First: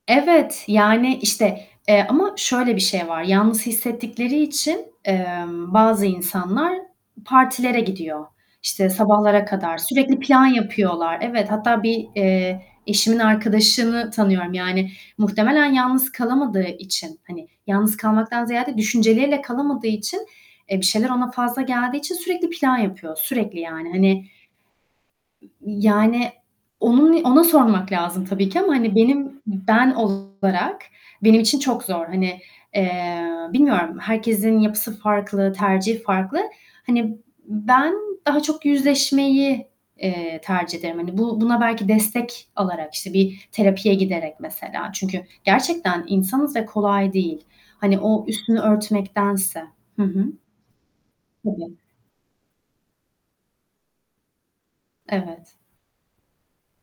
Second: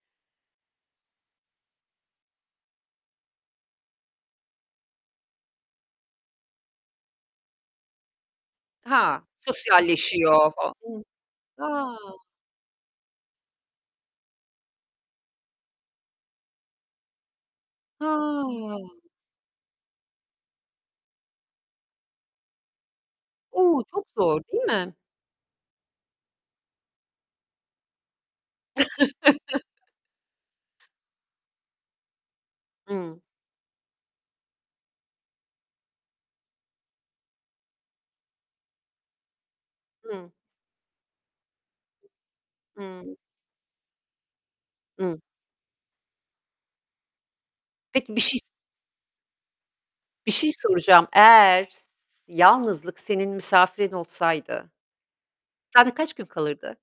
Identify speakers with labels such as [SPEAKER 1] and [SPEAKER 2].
[SPEAKER 1] Evet, yani işte, eee, ama şöyle bir şey var, yalnız hissettikleri için, emm, bazı insanlar partilere gidiyor, işte
[SPEAKER 2] Ha,
[SPEAKER 1] sabahlara kadar, sürekli plan
[SPEAKER 2] sosyalleşiyor. [unintelligible]
[SPEAKER 1] yapıyorlar, evet, hatta
[SPEAKER 2] A!
[SPEAKER 1] bir, eee, eşimin arkadaşını tanıyorum yani muhtemelen yalnız kalamadığı için, hani yalnız kalmaktan
[SPEAKER 2] A!
[SPEAKER 1] ziyade düşünceleriyle kalamadığı için, eee, bir şeyler ona fazla geldiği için sürekli plan yapıyor, sürekli
[SPEAKER 2] O!
[SPEAKER 1] yani
[SPEAKER 2] Çok
[SPEAKER 1] hani
[SPEAKER 2] zor değil mi?
[SPEAKER 1] ı yani onun ona sormak lazım tabii ki ama hani benim ben olarak benim için çok zor. Hani,
[SPEAKER 2] Hıı.
[SPEAKER 1] eee, bilmiyorum, herkesin yapısı farklı, tercihi farklı. Hani ben daha çok yüzleşmeyi,
[SPEAKER 2] Hıı.
[SPEAKER 1] eee, tercih ederim hani bu buna belki destek alarak, işte
[SPEAKER 2] Hıı.
[SPEAKER 1] bir terapiye giderek mesela. Çünkü,
[SPEAKER 2] Hıı.
[SPEAKER 1] gerçekten insanız ve kolay değil, hani
[SPEAKER 2] Peki bir
[SPEAKER 1] o
[SPEAKER 2] şey
[SPEAKER 1] üstünü örtmektense. Hı hı.
[SPEAKER 2] bir şey soracağım. Eğer
[SPEAKER 1] Tabii.
[SPEAKER 2] s yalnızlık senin misafirin olsaydı
[SPEAKER 1] Evet.
[SPEAKER 2] sende kaç gün kalırdı?